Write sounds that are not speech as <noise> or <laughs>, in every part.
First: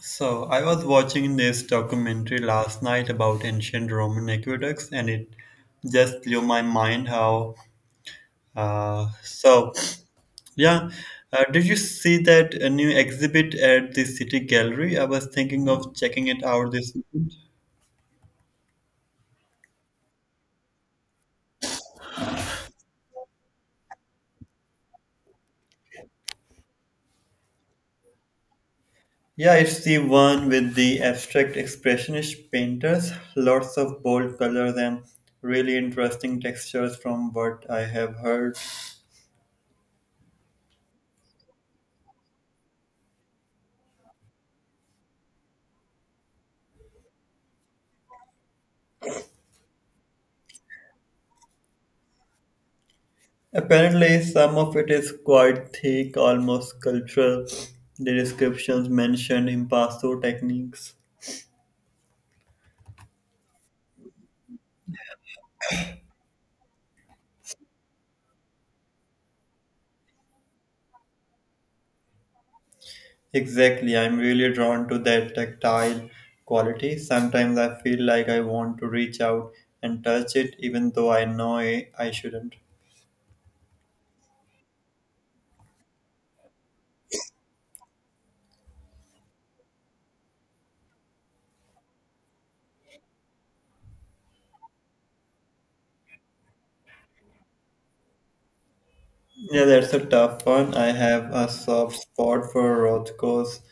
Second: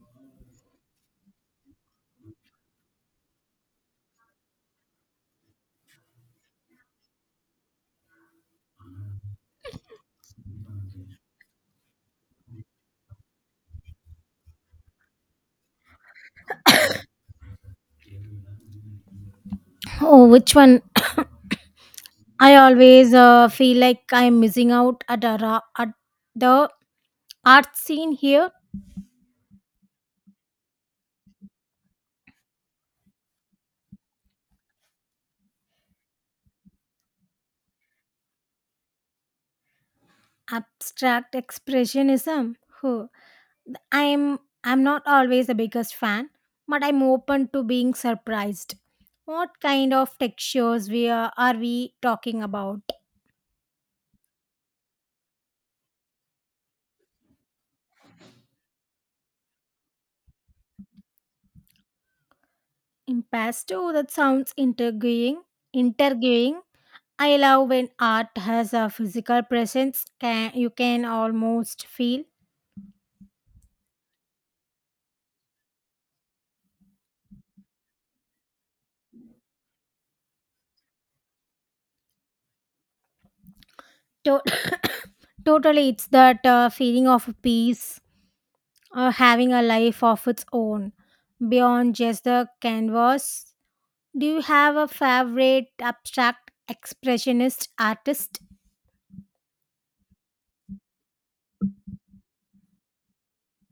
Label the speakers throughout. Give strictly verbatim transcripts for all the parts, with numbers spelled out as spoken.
Speaker 1: So, I was watching this documentary last night about ancient Roman aqueducts, and it just blew my mind how. Uh, so, yeah, uh, did you see that a new exhibit at the City Gallery? I was thinking of checking it out this weekend.
Speaker 2: Oh, which one? I always uh, feel like I'm missing out at, a ra- at the art scene here.
Speaker 1: Yeah, it's the one with the abstract expressionist painters, lots of bold colors and really interesting textures from what I have heard.
Speaker 2: Abstract expressionism. Huh. I'm I'm not always the biggest fan, but I'm open to being surprised. What kind of textures we are, are we talking about?
Speaker 1: Apparently, some of it is quite thick, almost sculptural. The descriptions mentioned impasto techniques.
Speaker 2: Impasto. That sounds intriguing. Interviewing. I love when art has a physical presence. Can you can almost feel.
Speaker 1: Exactly, I'm really drawn to that tactile quality. Sometimes I feel like I want to reach out and touch it, even though I know I I shouldn't.
Speaker 2: So totally, it's that uh, feeling of peace, uh, having a life of its own beyond just the canvas. Do you have a favorite abstract expressionist artist?
Speaker 1: Yeah, that's a tough one. I have a soft spot for Rothko's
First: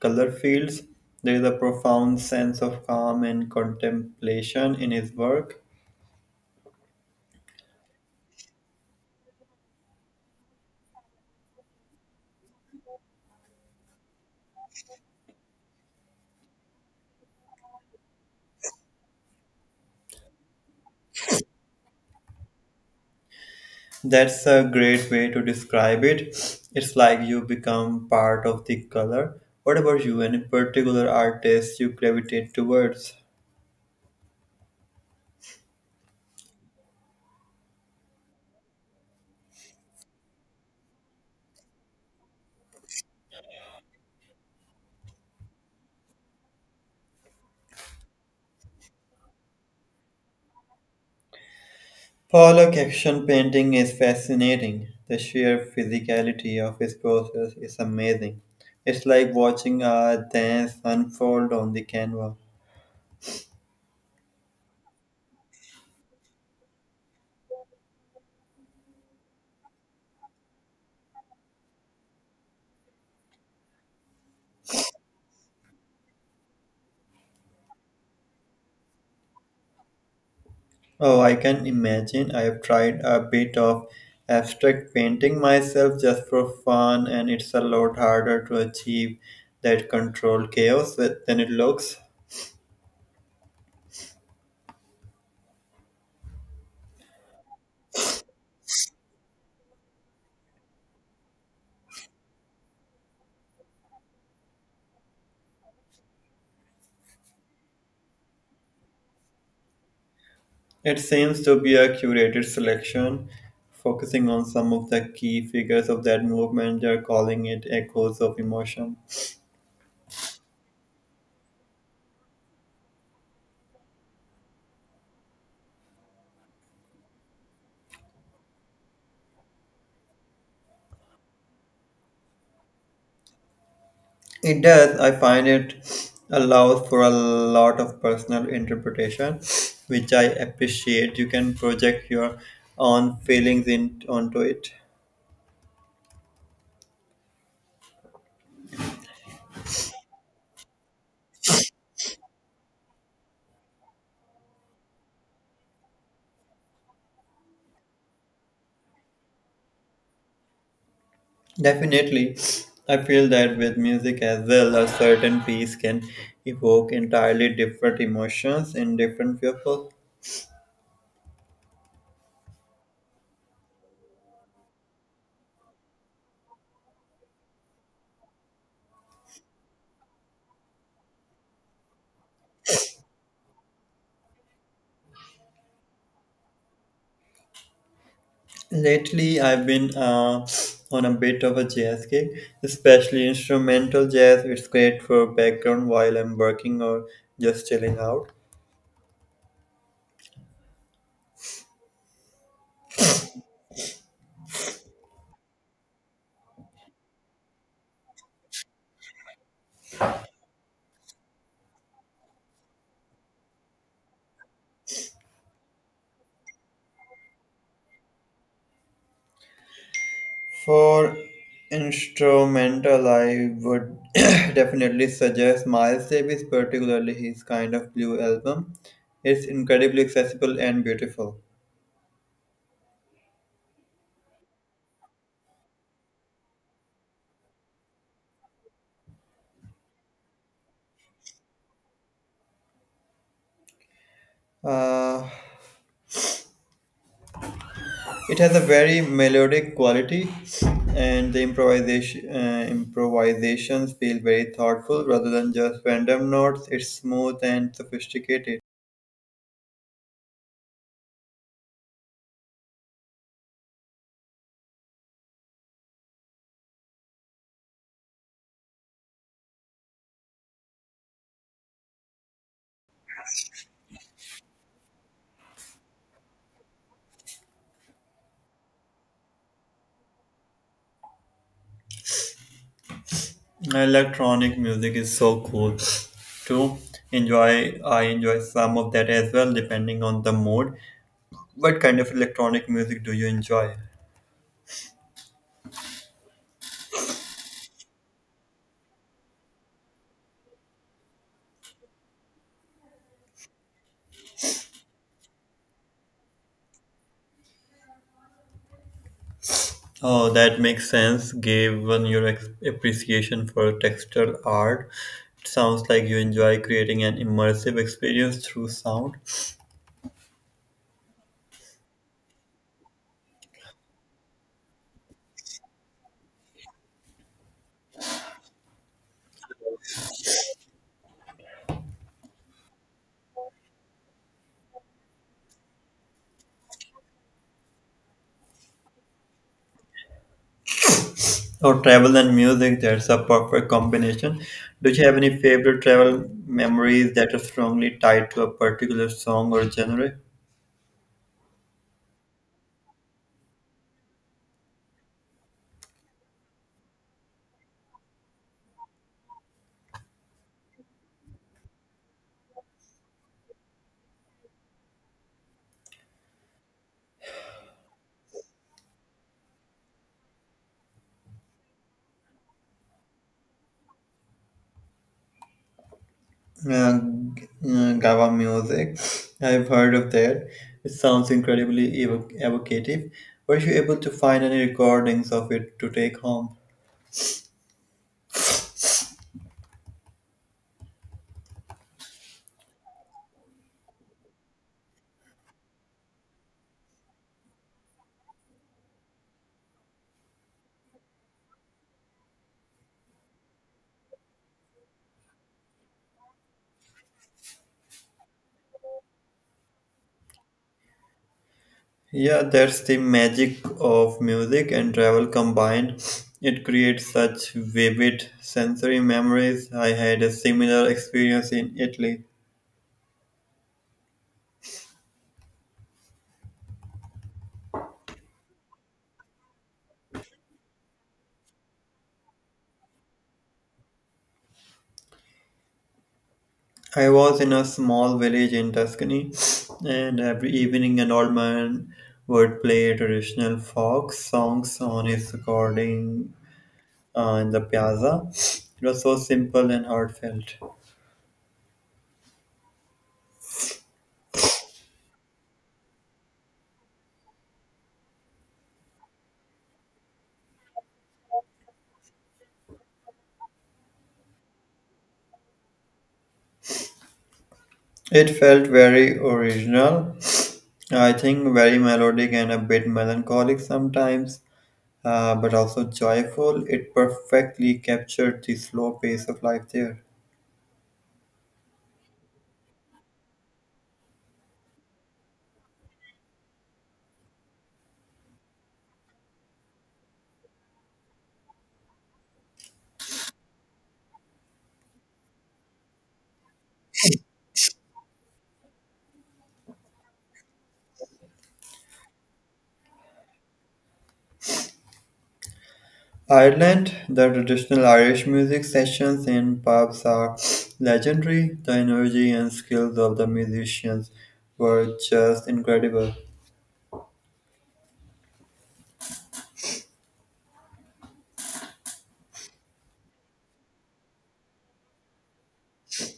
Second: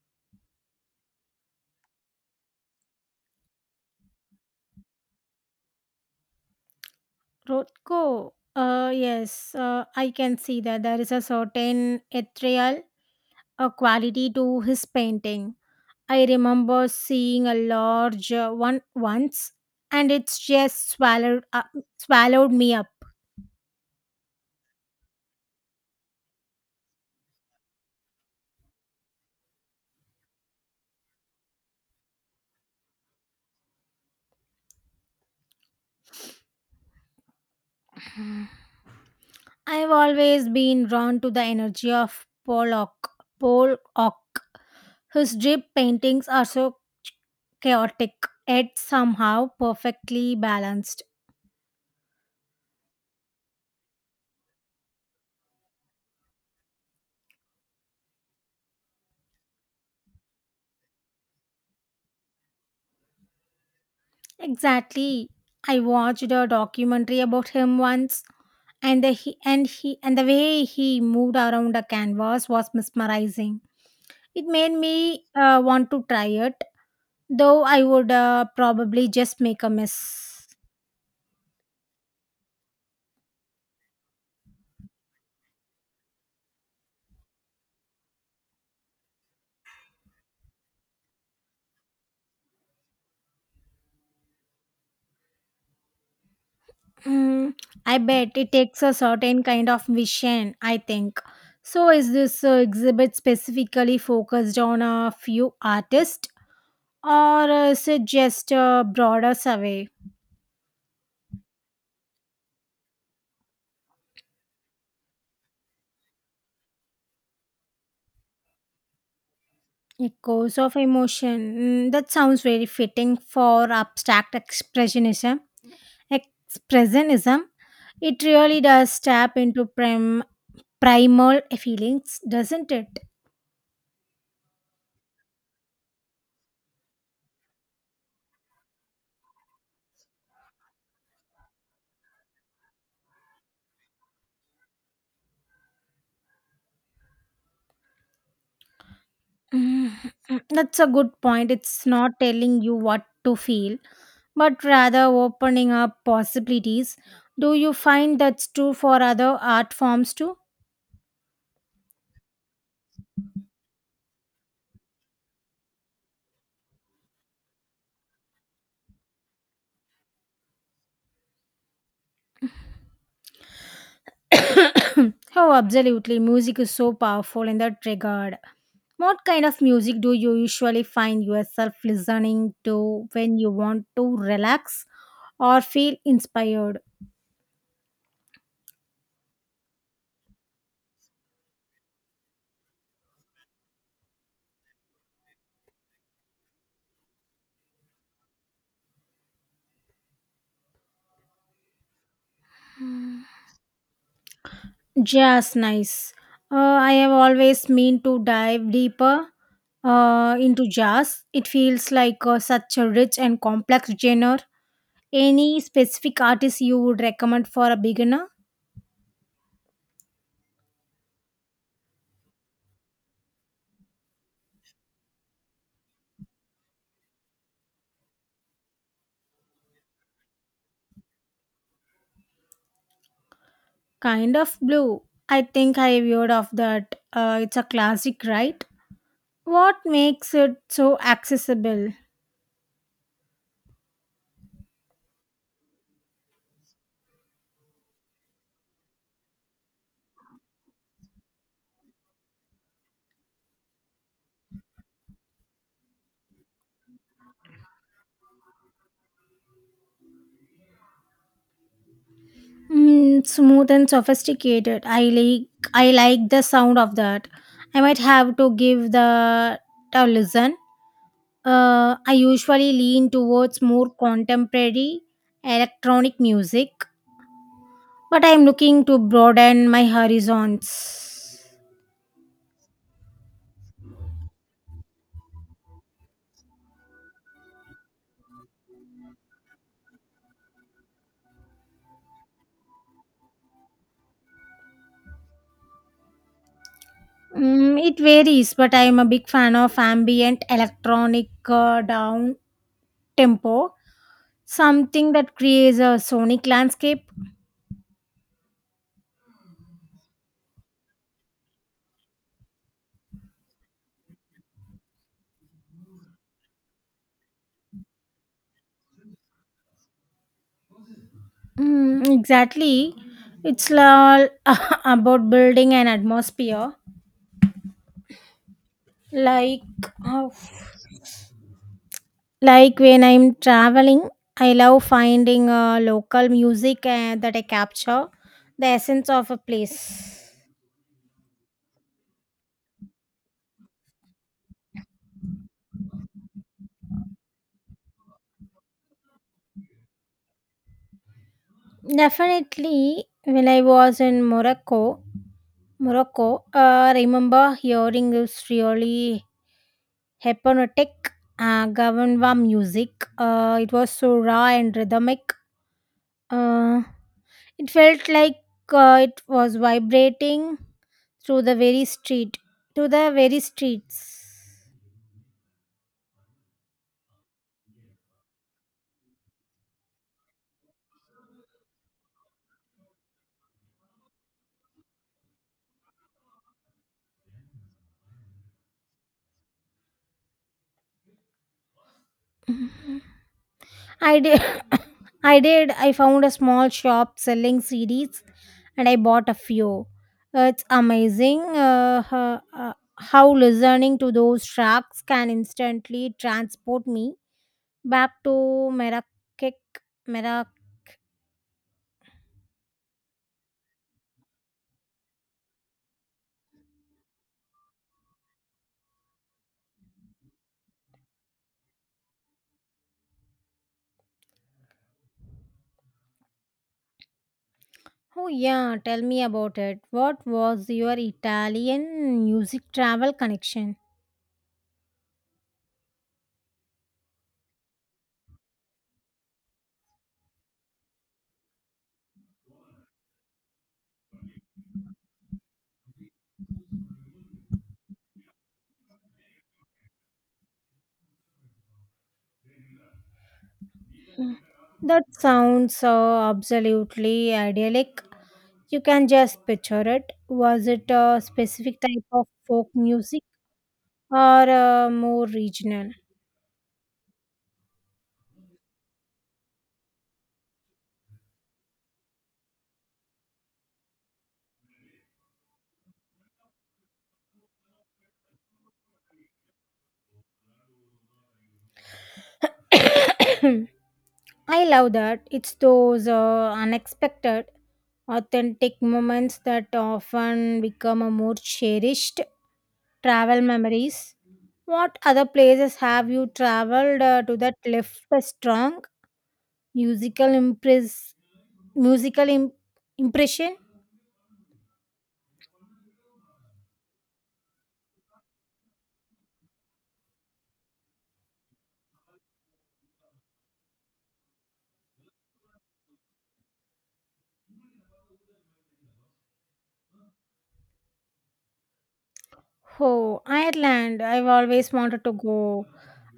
Speaker 1: color fields. There is a profound sense of calm and contemplation in his work.
Speaker 2: Rothko. Uh, yes, uh, I can see that there is a certain ethereal uh, quality to his painting. I remember seeing a large uh, one once, and it's just swallowed uh, swallowed me up.
Speaker 1: That's a great way to describe it. It's like you become part of the color. What about you? Any particular artist you gravitate towards?
Speaker 2: I've always been drawn to the energy of Pollock. Pollock. His drip paintings are so chaotic, yet somehow perfectly balanced.
Speaker 1: Pollock action painting is fascinating. The sheer physicality of his process is amazing. It's like watching a dance unfold on the canvas.
Speaker 2: Exactly. I watched a documentary about him once, and the he and he and the way he moved around the canvas was mesmerizing. It made me uh, want to try it, though I would uh, probably just make a mess.
Speaker 1: Oh, I can imagine. I have tried a bit of abstract painting myself just for fun, and it's a lot harder to achieve that controlled chaos that- than it looks.
Speaker 2: Mm, I bet it takes a certain kind of vision, I think. So, is this uh, exhibit specifically focused on a few artists or uh, is it just a broader survey?
Speaker 1: It seems to be a curated selection, focusing on some of the key figures of that movement. They're calling it echoes of emotion.
Speaker 2: Echoes of emotion. Mm, that sounds very fitting for abstract expressionism. Expressionism. It really does tap into prim- primal feelings, doesn't it?
Speaker 1: It does. I find it allows for a lot of personal interpretation, which I appreciate. You can project your own feelings in, onto it.
Speaker 2: Mm, mm, That's a good point. It's not telling you what to feel but rather opening up possibilities. Do you find that's true for other art forms too?
Speaker 1: Definitely, I feel that with music as well, a certain piece can evoke entirely different emotions in different people.
Speaker 2: <coughs> oh, absolutely. Music is so powerful in that regard. What kind of music do you usually find yourself listening to when you want to relax or feel inspired?
Speaker 1: Lately, I've been uh, on a bit of a jazz kick, especially instrumental jazz. It's great for background while I'm working or just chilling out.
Speaker 2: Just nice. Uh, I have always meant to dive deeper uh, into jazz. It feels like uh, such a rich and complex genre. Any specific artist you would recommend for a beginner?
Speaker 1: For instrumental, I would <coughs> <clears throat> definitely suggest Miles Davis, particularly his kind of blue album. It's incredibly accessible and beautiful.
Speaker 2: Kind of blue. I think I've heard of that. Uh, it's a classic, right? What makes it so accessible?
Speaker 1: Uh, it has a very melodic quality, and the improvisation uh, improvisations feel very thoughtful rather than just random notes. It's smooth and sophisticated.
Speaker 2: Mm, smooth and sophisticated. I like I like the sound of that. I might have to give the a listen. Uh, I usually lean towards more contemporary electronic music, but I'm looking to broaden my horizons.
Speaker 1: Electronic music is so cool to enjoy. I enjoy some of that as well, depending on the mood. What kind of electronic music do you enjoy?
Speaker 2: Mm, it varies, but I am a big fan of ambient electronic uh, down tempo, something that creates a sonic landscape.
Speaker 1: Oh, that makes sense, given your ex- appreciation for textural art. It sounds like you enjoy creating an immersive experience through sound.
Speaker 2: Mm, exactly. It's all <laughs> about building an atmosphere. Like, uh, like when I'm traveling, I love finding uh, local music uh, that I capture the essence of a place.
Speaker 1: Or travel and music, that's a perfect combination. Do you have any favorite travel memories that are strongly tied to a particular song or genre?
Speaker 2: Definitely, when I was in Morocco, Morocco. Uh, I remember hearing this really hypnotic uh, Gavanwa music. Uh, it was so raw and rhythmic. Uh, it felt like uh, it was vibrating through the very street, to the very streets.
Speaker 1: Uh, uh, Gava music. I've heard of that. It sounds incredibly evo- evocative. Were you able to find any recordings of it to take home?
Speaker 2: I did. <coughs> I did. I found a small shop selling C Ds, and I bought a few. Uh, It's amazing uh, ho- uh, how listening to those tracks can instantly transport me back to Marrakech. Marrakech.
Speaker 1: Yeah, that's the magic of music and travel combined. It creates such vivid sensory memories. I had a similar experience in Italy.
Speaker 2: Oh yeah, tell me about it. What was your Italian music travel connection?
Speaker 1: I was in a small village in Tuscany, and every evening an old man would play traditional folk songs on his recording uh, in the piazza. It was so simple and heartfelt.
Speaker 2: That sounds uh, absolutely idyllic. You can just picture it. Was it a specific type of folk music or uh, more regional?
Speaker 1: It felt very original, I think very melodic and a bit melancholic sometimes, uh, but also joyful. It perfectly captured the slow pace of life there.
Speaker 2: <coughs> I love that. It's those uh, unexpected, authentic moments that often become a more cherished travel memories. What other places have you traveled uh, to that left a strong musical impress musical im- impression?
Speaker 1: Ireland, the traditional Irish music sessions in pubs are legendary. The energy and skills of the musicians were just incredible.
Speaker 2: Oh, Ireland. I've always wanted to go.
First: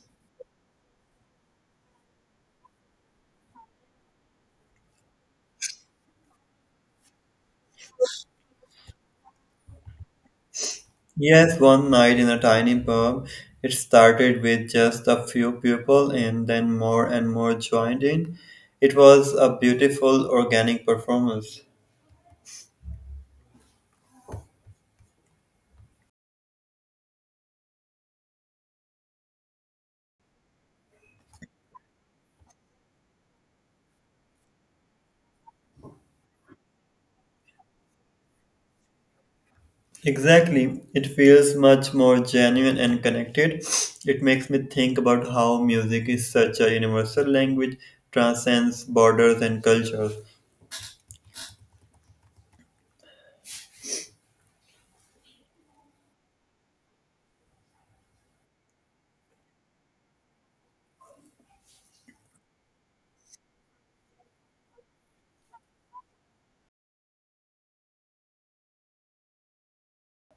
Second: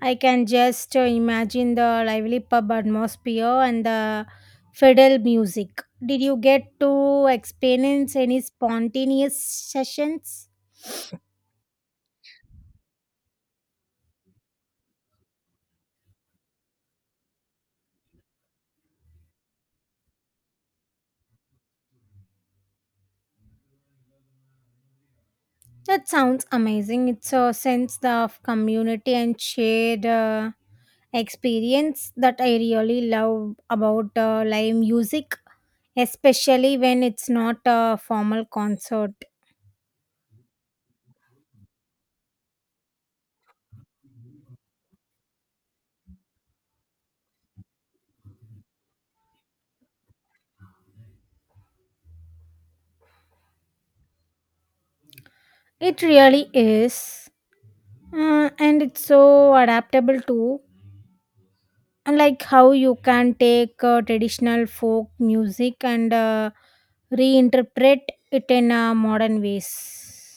Speaker 2: I can just uh, imagine the lively pub atmosphere and the fiddle music. Did you get to experience any spontaneous sessions?
Speaker 1: Yes, one night in a tiny pub, it started with just a few people and then more and more joined in. It was a beautiful organic performance.
Speaker 2: That sounds amazing. It's a sense of community and shared uh, experience that I really love about uh, live music, especially when it's not a formal concert.
Speaker 1: Exactly. It feels much more genuine and connected. It makes me think about how music is such a universal language, transcends borders and cultures.
Speaker 2: It really is. Uh, and it's so adaptable too. Unlike how you can take uh, traditional folk music and uh, reinterpret it in uh, modern ways.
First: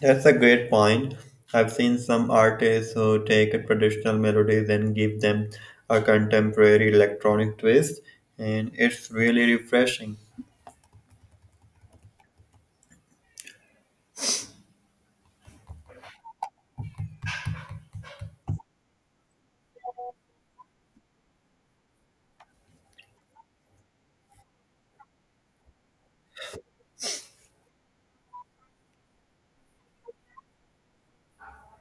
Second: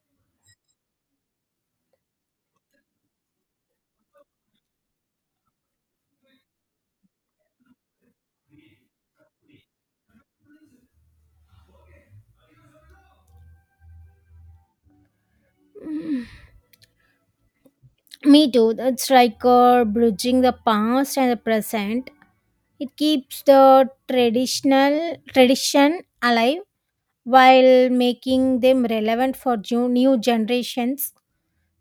Speaker 1: That's a great point. I've seen some artists who take traditional melodies and give them a contemporary electronic twist, and it's really refreshing.
Speaker 2: Me too. It's like uh, bridging the past and the present. It keeps the traditional tradition alive while making them relevant for ju- new generations.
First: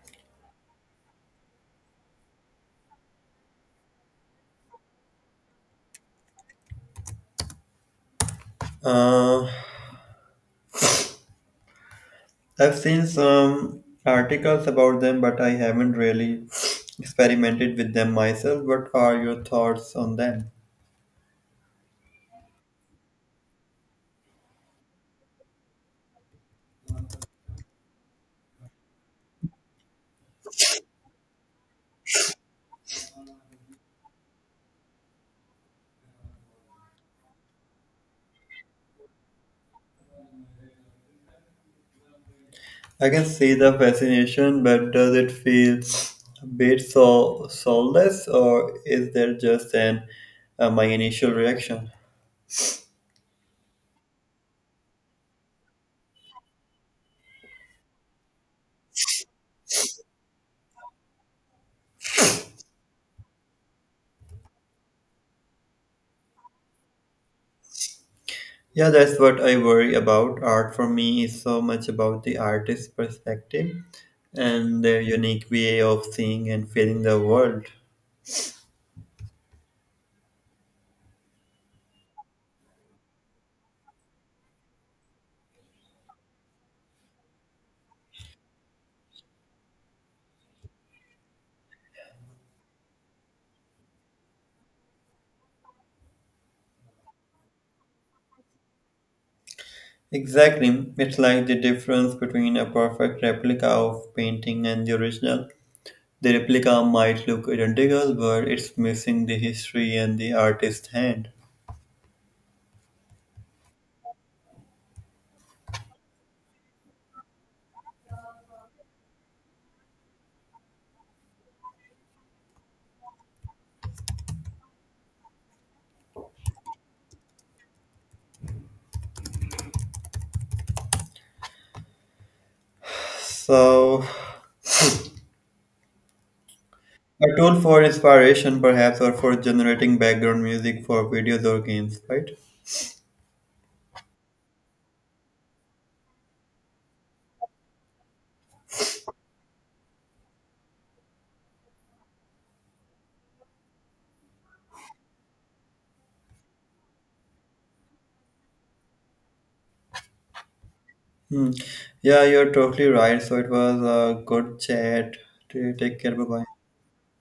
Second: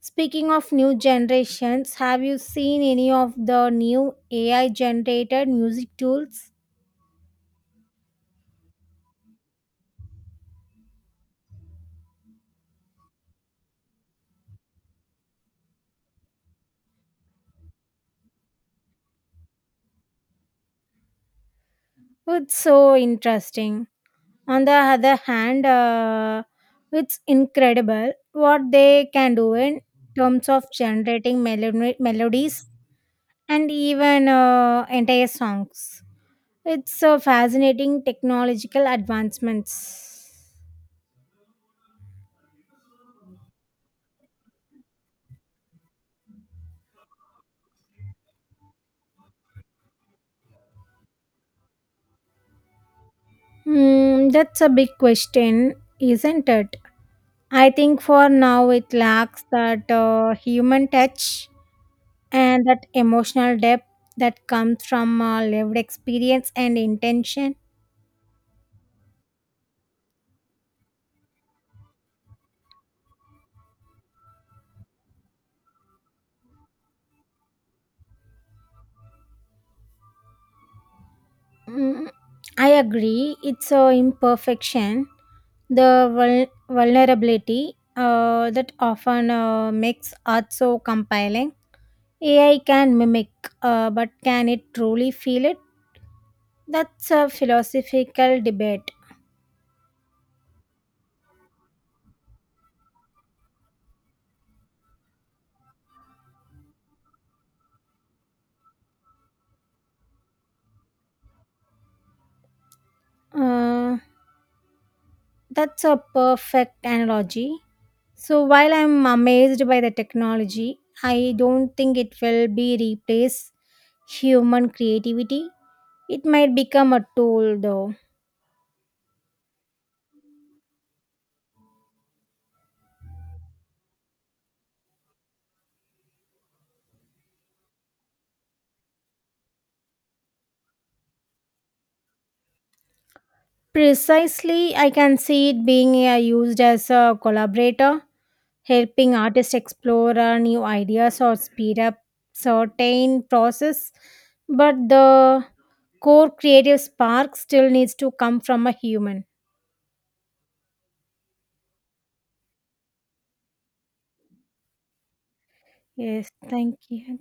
Speaker 2: Speaking of new generations, have you seen any of the new A I generated music tools?
Speaker 1: Uh, I've seen some articles about them, but I haven't really experimented with them myself. What are your thoughts on them?
Speaker 2: It's so interesting. On the other hand, uh, it's incredible what they can do in terms of generating melo- melodies and even uh, entire songs. It's a fascinating technological advancements.
Speaker 1: I can see the fascination, but does it feel a bit so soulless, or is there just an uh, my initial reaction?
Speaker 2: Hmm, that's a big question, isn't it? I think for now it lacks that uh, human touch and that emotional depth that comes from uh, lived experience and intention.
Speaker 1: Yeah, that's what I worry about. Art for me is so much about the artist's perspective and their unique way of seeing and feeling the world.
Speaker 2: Mm, I agree, it's a imperfection, the vul- vulnerability uh, that often uh, makes art so compelling. A I can mimic, uh, but can it truly feel it? That's a philosophical debate.
Speaker 1: Exactly, it's like the difference between a perfect replica of painting and the original. The replica might look identical, but it's missing the history and the artist's hand.
Speaker 2: Uh, that's a perfect analogy. So while I'm amazed by the technology, I don't think it will be replace human creativity. It might become a tool though.
Speaker 1: So, a tool for inspiration, perhaps, or for generating background music for videos or games, right?
Speaker 2: Precisely, I can see it being uh, used as a collaborator, helping artists explore uh, new ideas or speed up certain process, but the core creative spark still needs to come from a human.
Speaker 1: Hmm. Yeah, you're totally right. So, it was a good chat. Take care. Bye
Speaker 2: Yes,
Speaker 1: bye.
Speaker 2: thank you.